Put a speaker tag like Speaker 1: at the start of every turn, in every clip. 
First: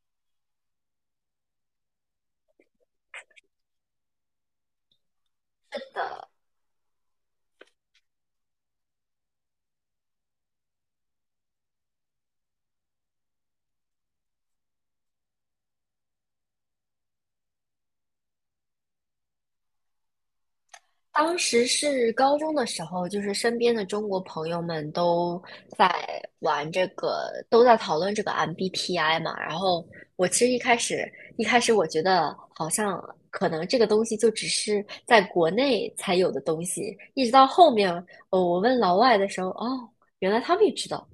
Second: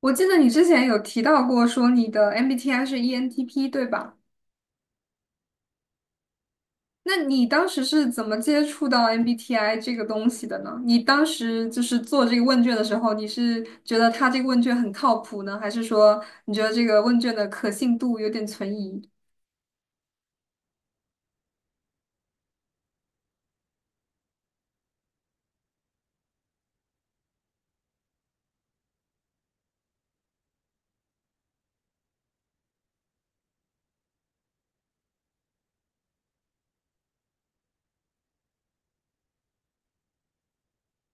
Speaker 1: 我记得你之前有提到过，说你的 MBTI 是 ENTP，对吧？那你当时是怎么接触到 MBTI 这个东西的呢？你当时做这个问卷的时候，你是觉得他这个问卷很靠谱呢，还是说你觉得这个问卷的可信度有点存疑？
Speaker 2: 当时是高中的时候，就是身边的中国朋友们都在玩这个，都在讨论这个 MBTI 嘛。然后我其实一开始我觉得好像可能这个东西就只是在国内才有的东西，一直到后面，我问老外的时候，哦，原来他们也知道，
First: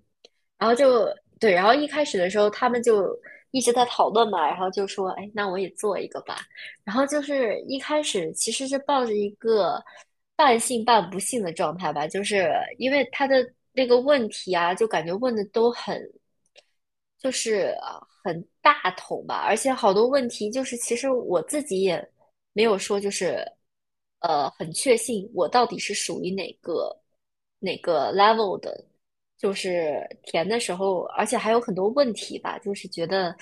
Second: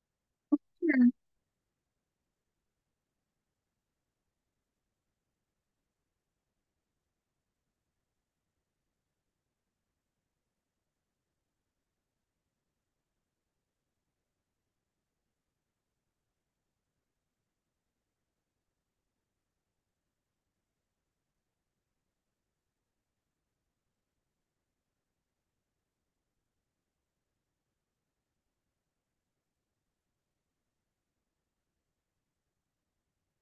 Speaker 2: 然后就对，然后一开始的时候他们就一直在讨论嘛，然后就说，哎，那我也做一个吧。然后就是一开始其实是抱着一个半信半不信的状态吧，就是因为他的那个问题啊，就感觉问的都很就是很大头吧，而且好多问题就是其实我自己也没有说就是很确信我到底是属于哪个 level 的，就是填的时候，而且还有很多问题吧，就是觉得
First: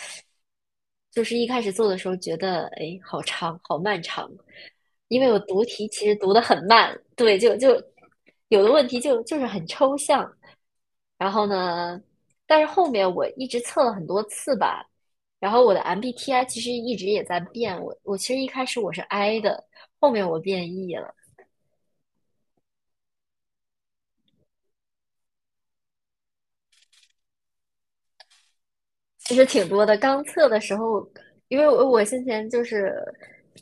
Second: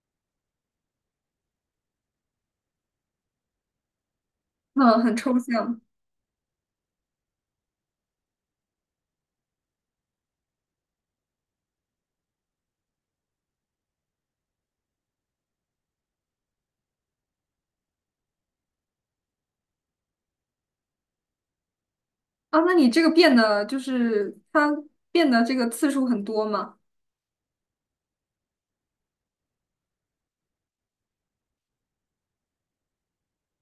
Speaker 2: 就是一开始做的时候觉得哎好长好漫长，
Speaker 1: 嗯，很
Speaker 2: 因为
Speaker 1: 抽
Speaker 2: 我读
Speaker 1: 象
Speaker 2: 题其实读的很慢，对，就有的问题就是很抽象。然后呢，但是后面我一直测了很多次吧，然后我的 MBTI 其实一直也在变。我其实一开始我是 I 的，后面我变 E 了。
Speaker 1: 啊。那你这个变的，就是他变的这个次数很多吗？
Speaker 2: 其实挺多的。刚测的时候，因为我先前就是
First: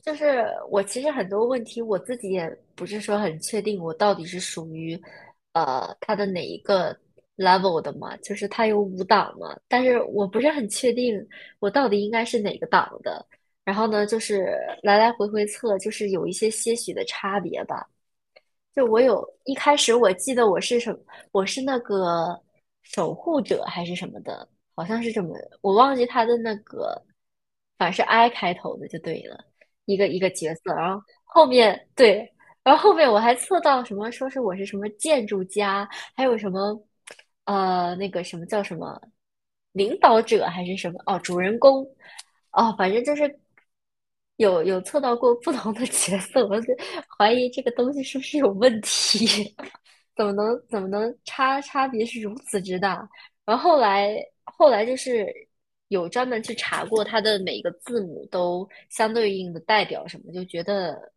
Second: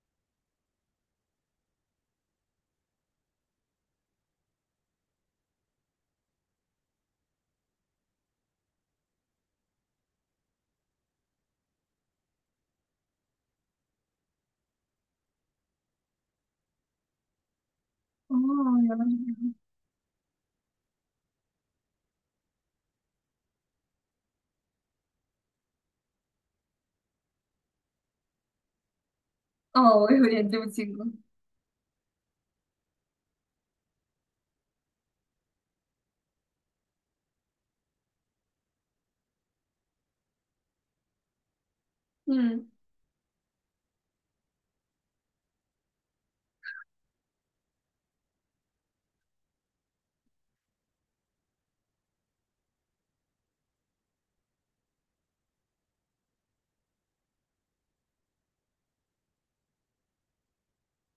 Speaker 2: 就是我其实很多问题我自己也不是说很确定，我到底是属于它的哪一个 level 的嘛？就是它有五档嘛，但是我不是很确定我到底应该是哪个档的。然后呢，就是来来回回测，就是有一些些许的差别吧。
Speaker 1: 哦，
Speaker 2: 就
Speaker 1: 原
Speaker 2: 我
Speaker 1: 来是
Speaker 2: 有
Speaker 1: 这样。
Speaker 2: 一开始我记得我是什么，我是那个守护者还是什么的，好像是这么，我忘记他的那个，反正是 I 开头的就对了，一
Speaker 1: 哦，
Speaker 2: 个
Speaker 1: 我
Speaker 2: 一
Speaker 1: 有
Speaker 2: 个
Speaker 1: 点
Speaker 2: 角
Speaker 1: 揪
Speaker 2: 色，
Speaker 1: 心
Speaker 2: 然后
Speaker 1: 了。
Speaker 2: 后面对，然后后面我还测到什么，说是我是什么建筑家，还有什么那个什么叫什么领导者还是什么哦，主人公，
Speaker 1: 嗯
Speaker 2: 哦，反正就是有测到过不同的角色，我就怀疑这个东西是不是有问题，怎么能差别是如此之大？然后后来就是有专门去查过它的每个字母都相对应的代表什么，就觉得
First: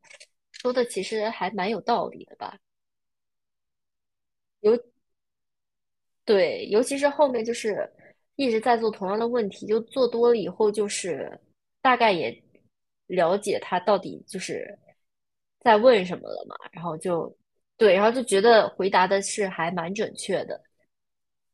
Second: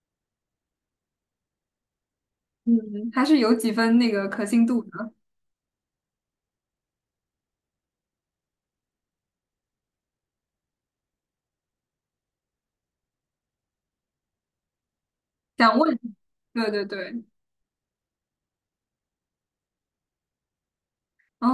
Speaker 2: 说的其实还蛮有道理的吧。
Speaker 1: 嗯，还是有几分那个可信度
Speaker 2: 有。
Speaker 1: 的。
Speaker 2: 对，尤其是后面就是一直在做同样的问题，就做多了以后，就是大概也了解他到底就是
Speaker 1: 想
Speaker 2: 在
Speaker 1: 问，
Speaker 2: 问什么了嘛，
Speaker 1: 对
Speaker 2: 然
Speaker 1: 对
Speaker 2: 后
Speaker 1: 对，
Speaker 2: 就对，然后就觉得回答的是还蛮准确的。
Speaker 1: 嗯，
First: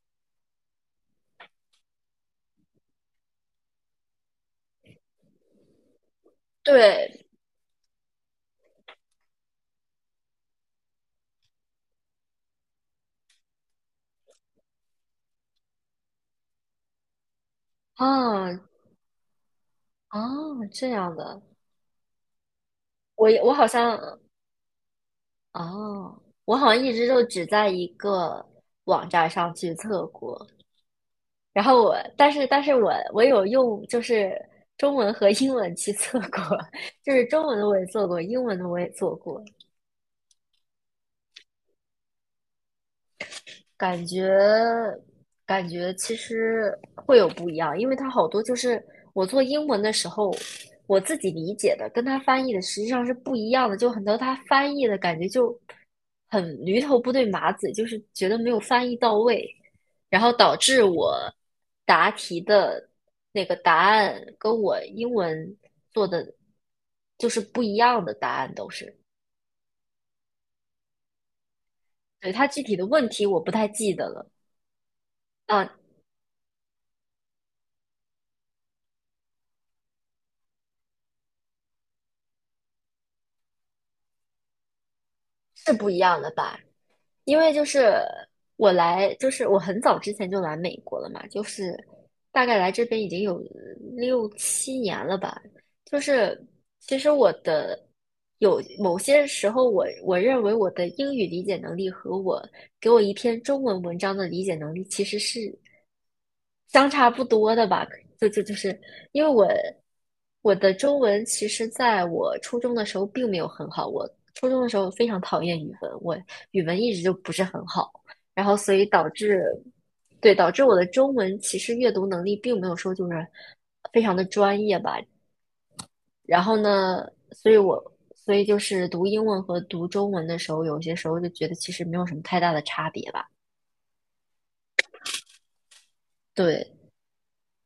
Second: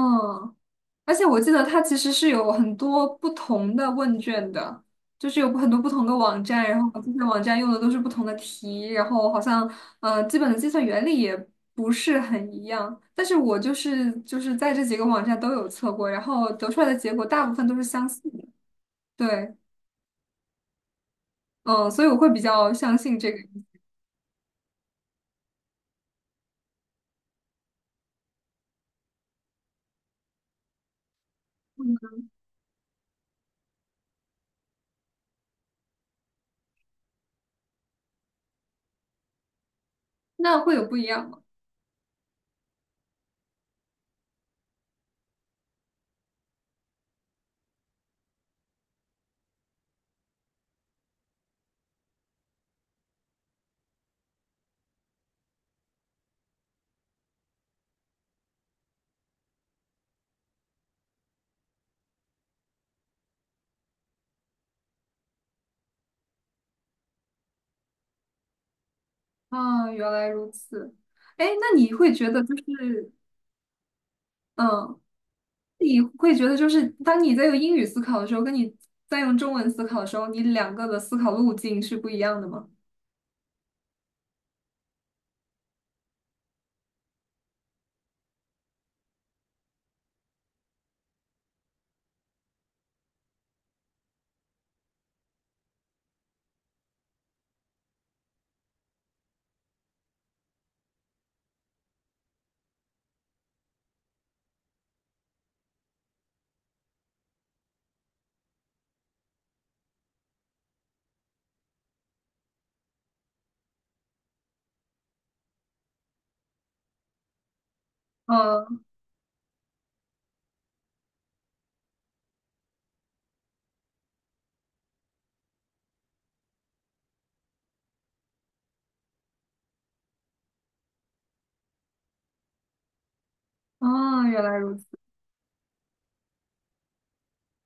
Speaker 1: 而且我记得它其实是有很多不同的问卷的，就是有很多不同的网站，然后这些
Speaker 2: 对，
Speaker 1: 网站用的都是不同的题，然后好像基本的计算原理也不是很一样，但是我就是在这几个网站都有测过，然后得出来的结果大部分都是相似的，
Speaker 2: 啊
Speaker 1: 对。
Speaker 2: 啊，这样的，
Speaker 1: 嗯，所以我会比较相信这个。
Speaker 2: 我好像啊，我好像一直就只在一个网站上去测过，然后我，但是我有用就是中文和英文去做过，就是中文的我也做过，英文的我也做过，
Speaker 1: 那会有不一样吗？
Speaker 2: 感觉感觉其实会有不一样，因为它好多就是我做英文的时候，我自己理解的跟它翻译的实际上是不一样的，就很多它翻译的感觉就很驴头不对马嘴，就是觉得没有翻译到位，然后导致我答题的那个答案跟我英文做的就是不一样的答案都是，
Speaker 1: 啊，原来如此。哎，那你会觉
Speaker 2: 对，
Speaker 1: 得
Speaker 2: 它具体的问题我不太记得了，
Speaker 1: 嗯。
Speaker 2: 啊，
Speaker 1: 你会觉得，就是当你在用英语思考的时候，跟你在用中文思考的时候，你两个的思考路径是不一样的吗？
Speaker 2: 是不一样的吧？因为就是就是我很早之前就来美国了嘛，就是大概来这边已经有6、7年了吧。就是其实我的有某些时候我认为我的英语理解能力和我给我一篇中文文章的理解能力其实是相差不多的吧，就是因为我的中文其实在我初中的时候并没有很好，我初中的时候非常讨厌语文，我语文一直就不是很好，然后所
Speaker 1: 嗯，
Speaker 2: 以导致对导致我的中文其实阅读能力并没有说就是非常的专业吧，然后呢，所以我所以就是读英文和读中文的时候，有些时候就觉得其实没有什么太大的差别吧，
Speaker 1: 哦，原来如此。
Speaker 2: 对，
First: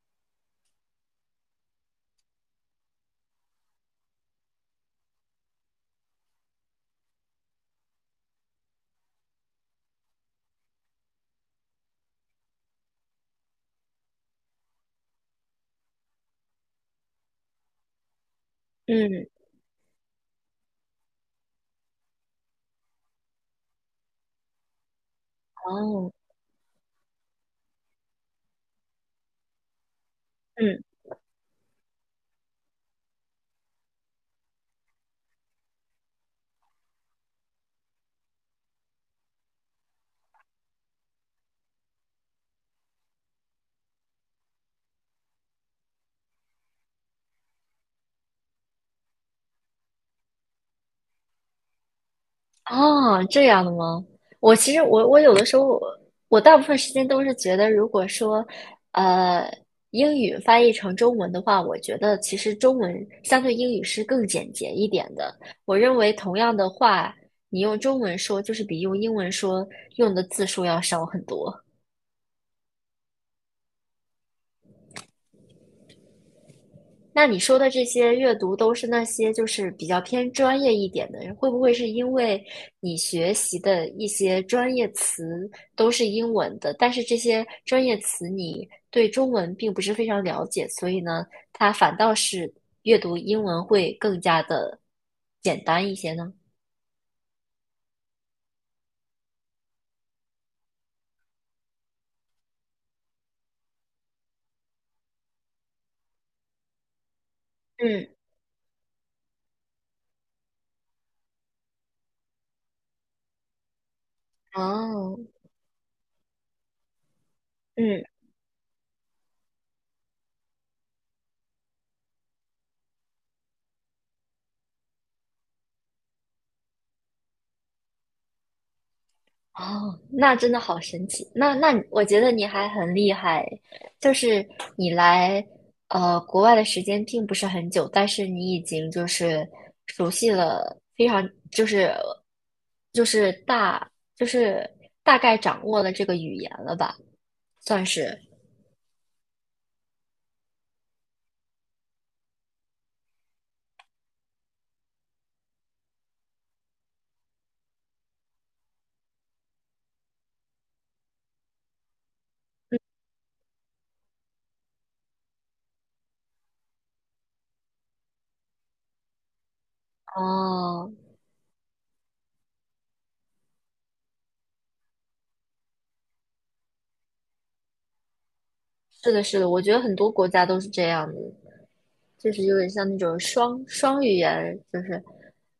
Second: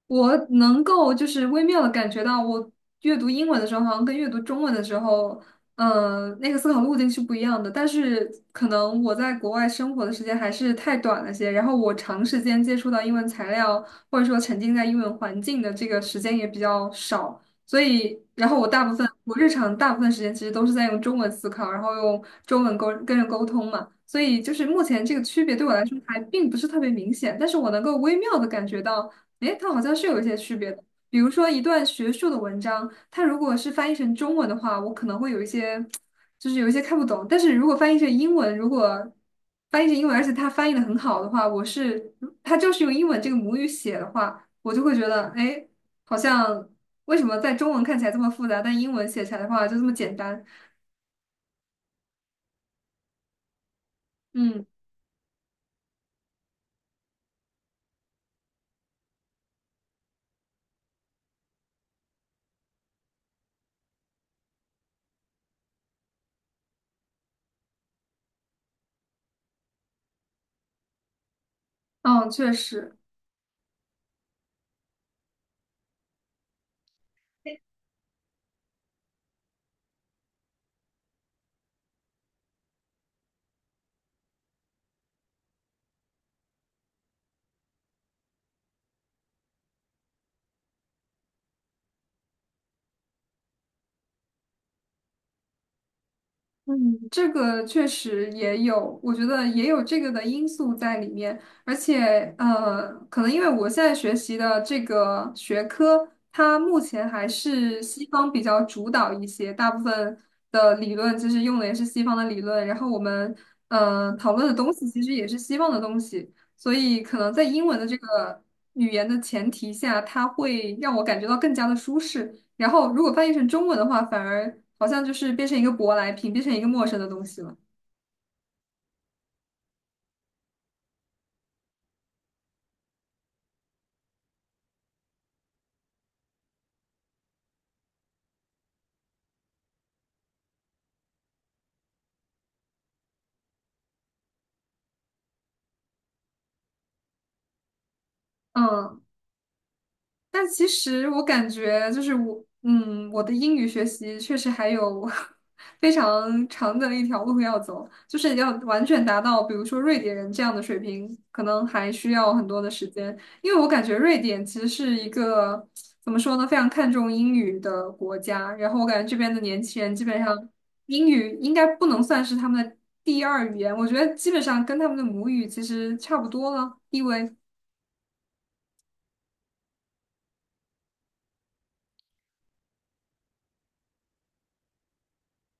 Speaker 1: 我能够就是微妙的感觉到，我阅读英文的时候，好像跟阅读中文的时候，那个思考路径是不一样的。但是可能我在国外生活的时间还是太短了些，然后我长时间接触到英文材料，或者说沉浸在英文环境的这个时间也比较少，所以，然后我大部分
Speaker 2: 嗯，
Speaker 1: 日常大部分时间其实都是在用中文思考，然后用中文沟跟人沟通嘛。所以就是目前这个区别对我来说
Speaker 2: 哦，
Speaker 1: 还并不是特别明显，但是我能够微妙的感觉到。诶，它好像是有一些区别
Speaker 2: 嗯。
Speaker 1: 的。比如说，一段学术的文章，它如果是翻译成中文的话，我可能会有一些，就是有一些看不懂。但是如果翻译成英文，而且它翻译的很好的话，它就是用英文这个母语写的话，我就会觉得，诶，好像为什么在中文看起来这么复杂，但英文写起来的话就这么简单？
Speaker 2: 哦，这样的吗？我
Speaker 1: 嗯，
Speaker 2: 其实我有的时候我大部分时间都是觉得，如果说呃英语翻译成中文的话，我觉得其实中文相对英语是更简洁一点的。我认为同样的话，你用中文说就是比用英文说用的字数要少很多。
Speaker 1: 嗯，确实。
Speaker 2: 那你说的这些阅读都是那些就是比较偏专业一点的，人，会不会是因为你学习的一些专业词都是英文的，但是这些专业词你对中文并不是非常了解，所以呢，它反倒是阅读英文会更加的简单一些呢？
Speaker 1: 嗯，这个确实也有，我觉得也有这个的因素在里面，而且可能因为我现在学习的这个学科，它目前还是西
Speaker 2: 嗯
Speaker 1: 方比较主导一些，大部分的理论其实用的也是西方的理论，然后我们讨论的东西其实
Speaker 2: 哦，
Speaker 1: 也是西方的东西，所以可能在英文的这
Speaker 2: 嗯。
Speaker 1: 个语言的前提下，它会让我感觉到更加的舒适。然后如果翻译成中文的话，反而好像就是变成一个舶来品，变成一个陌生的东西了。
Speaker 2: 哦，那真的好神奇。那我觉得你还很厉害，就是你来国外的时间并不是很久，但是你已经就是熟悉了非常就是就是大概掌握了这个语言了吧，算是。
Speaker 1: 嗯，但其实我感觉我的英语学习确实还有 非常长的一条路要走，就是要完全达到，比如说瑞典人这样的水平，可能还需要很多的时间。因为我感觉瑞典其实是一个怎么说呢，非常看重英语的国家。然后我感觉这边的年轻人基本上
Speaker 2: 哦，
Speaker 1: 英语应该不能算是他们的第二语言，我觉得基本上跟他们的母语其实差不多了，地位。
Speaker 2: 是的，是的，我觉得很多国家都是这样子，就是有点像那种双语言，就是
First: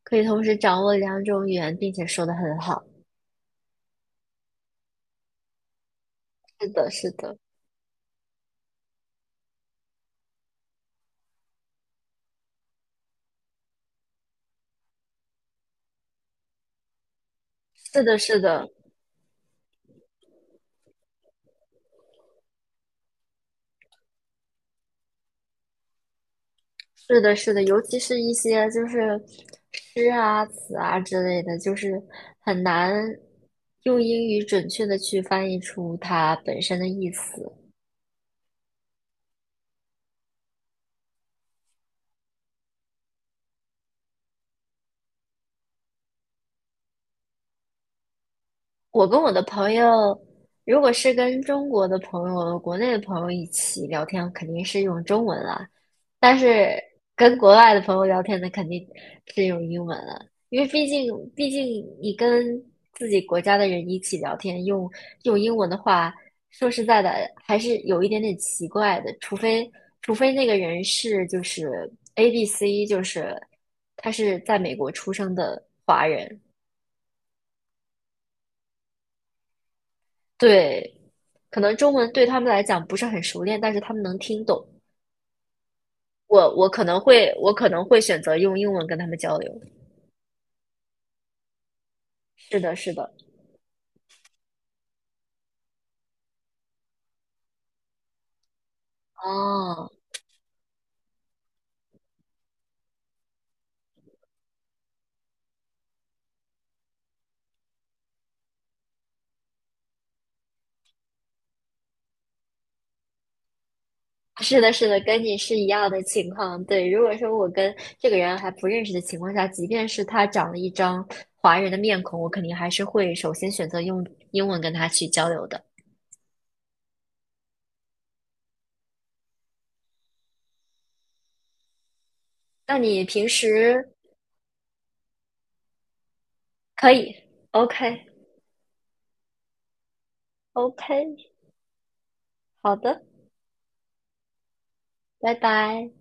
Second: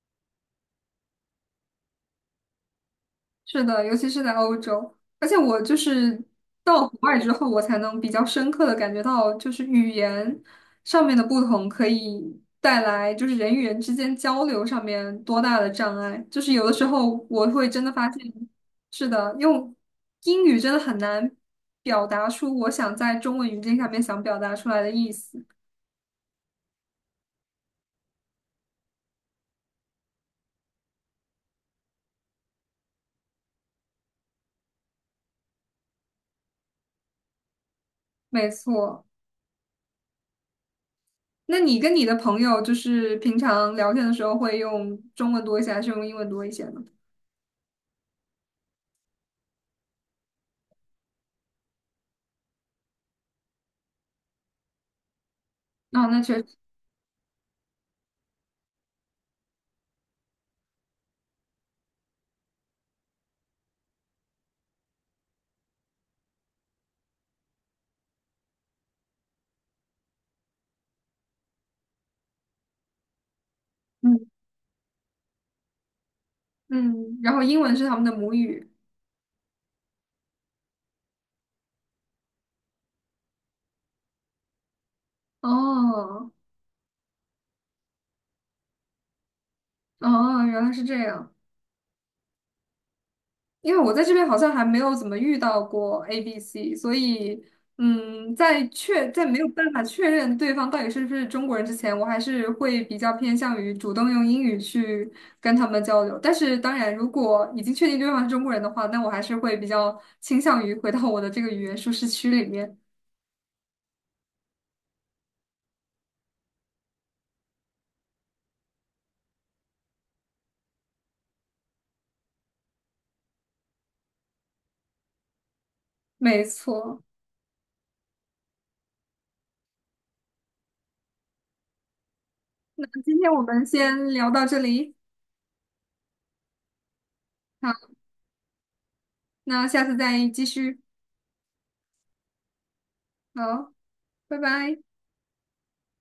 Speaker 2: 可以同时掌握两种语言，并且说的很好。
Speaker 1: 是的，尤其是在欧洲，而且我
Speaker 2: 是
Speaker 1: 到
Speaker 2: 的，
Speaker 1: 国
Speaker 2: 是
Speaker 1: 外之
Speaker 2: 的。
Speaker 1: 后，我才能比较深刻的感觉到，就是语言上面的不同可以带来就是人与人之间交流上面多大的障碍。就是有的时候我会真的
Speaker 2: 是
Speaker 1: 发
Speaker 2: 的，
Speaker 1: 现，
Speaker 2: 是的，
Speaker 1: 是的，用英语真的很难表达出我想在中文语境下面想表达出来的意思。
Speaker 2: 是的，是的，尤其是一些就是诗啊、词啊之类的，就是很难用英语准确的去翻译出它本身的意思。
Speaker 1: 没错，那你跟你的朋友就是平常聊天的时候会用中文多一些，还是用英文多一些呢？
Speaker 2: 我跟我的朋友，如果是跟中国的朋友、国内的朋友一起聊天，肯定是用中文啦。
Speaker 1: 啊，那确
Speaker 2: 但
Speaker 1: 实。
Speaker 2: 是跟国外的朋友聊天那肯定是用英文了，因为毕竟你跟自己国家的人一起聊天，用英文的话，说实在的，还是有一点点奇怪的。除非那个人是就是 ABC，就是他
Speaker 1: 嗯。
Speaker 2: 是在美国出生的华人，
Speaker 1: 嗯，然后英文是他们的母语。
Speaker 2: 对，可能中文对他们来讲不是很熟练，但是他们能听懂。
Speaker 1: 哦，
Speaker 2: 我我可能会我可能会选择用英文跟他们交流。
Speaker 1: 哦，原来是这样。
Speaker 2: 是的，是的，
Speaker 1: 因为我在这边好像还没有怎么遇到过 A、B、C，所以，嗯，在没有办法
Speaker 2: 哦，
Speaker 1: 确认对方到底是不是中国人之前，我还是会比较偏向于主动用英语去跟他们交流。但是，当然，如果已经确定对方是中国人的话，那我还是会比较倾向于回到我的这个语言舒适区里面。
Speaker 2: 是的，是的，跟你是一样的情况。对，如果说我跟这个人还不认识的情况下，即便是他长了一张华人的面孔，我肯定还是会首先选择用英文跟他去交流的。
Speaker 1: 没错，
Speaker 2: 那
Speaker 1: 那
Speaker 2: 你
Speaker 1: 今
Speaker 2: 平
Speaker 1: 天我们
Speaker 2: 时
Speaker 1: 先聊到这里，
Speaker 2: 可以
Speaker 1: 好，
Speaker 2: ，OK，OK，
Speaker 1: 那下次再继续。
Speaker 2: 好的，
Speaker 1: 好，拜拜。
Speaker 2: 拜拜。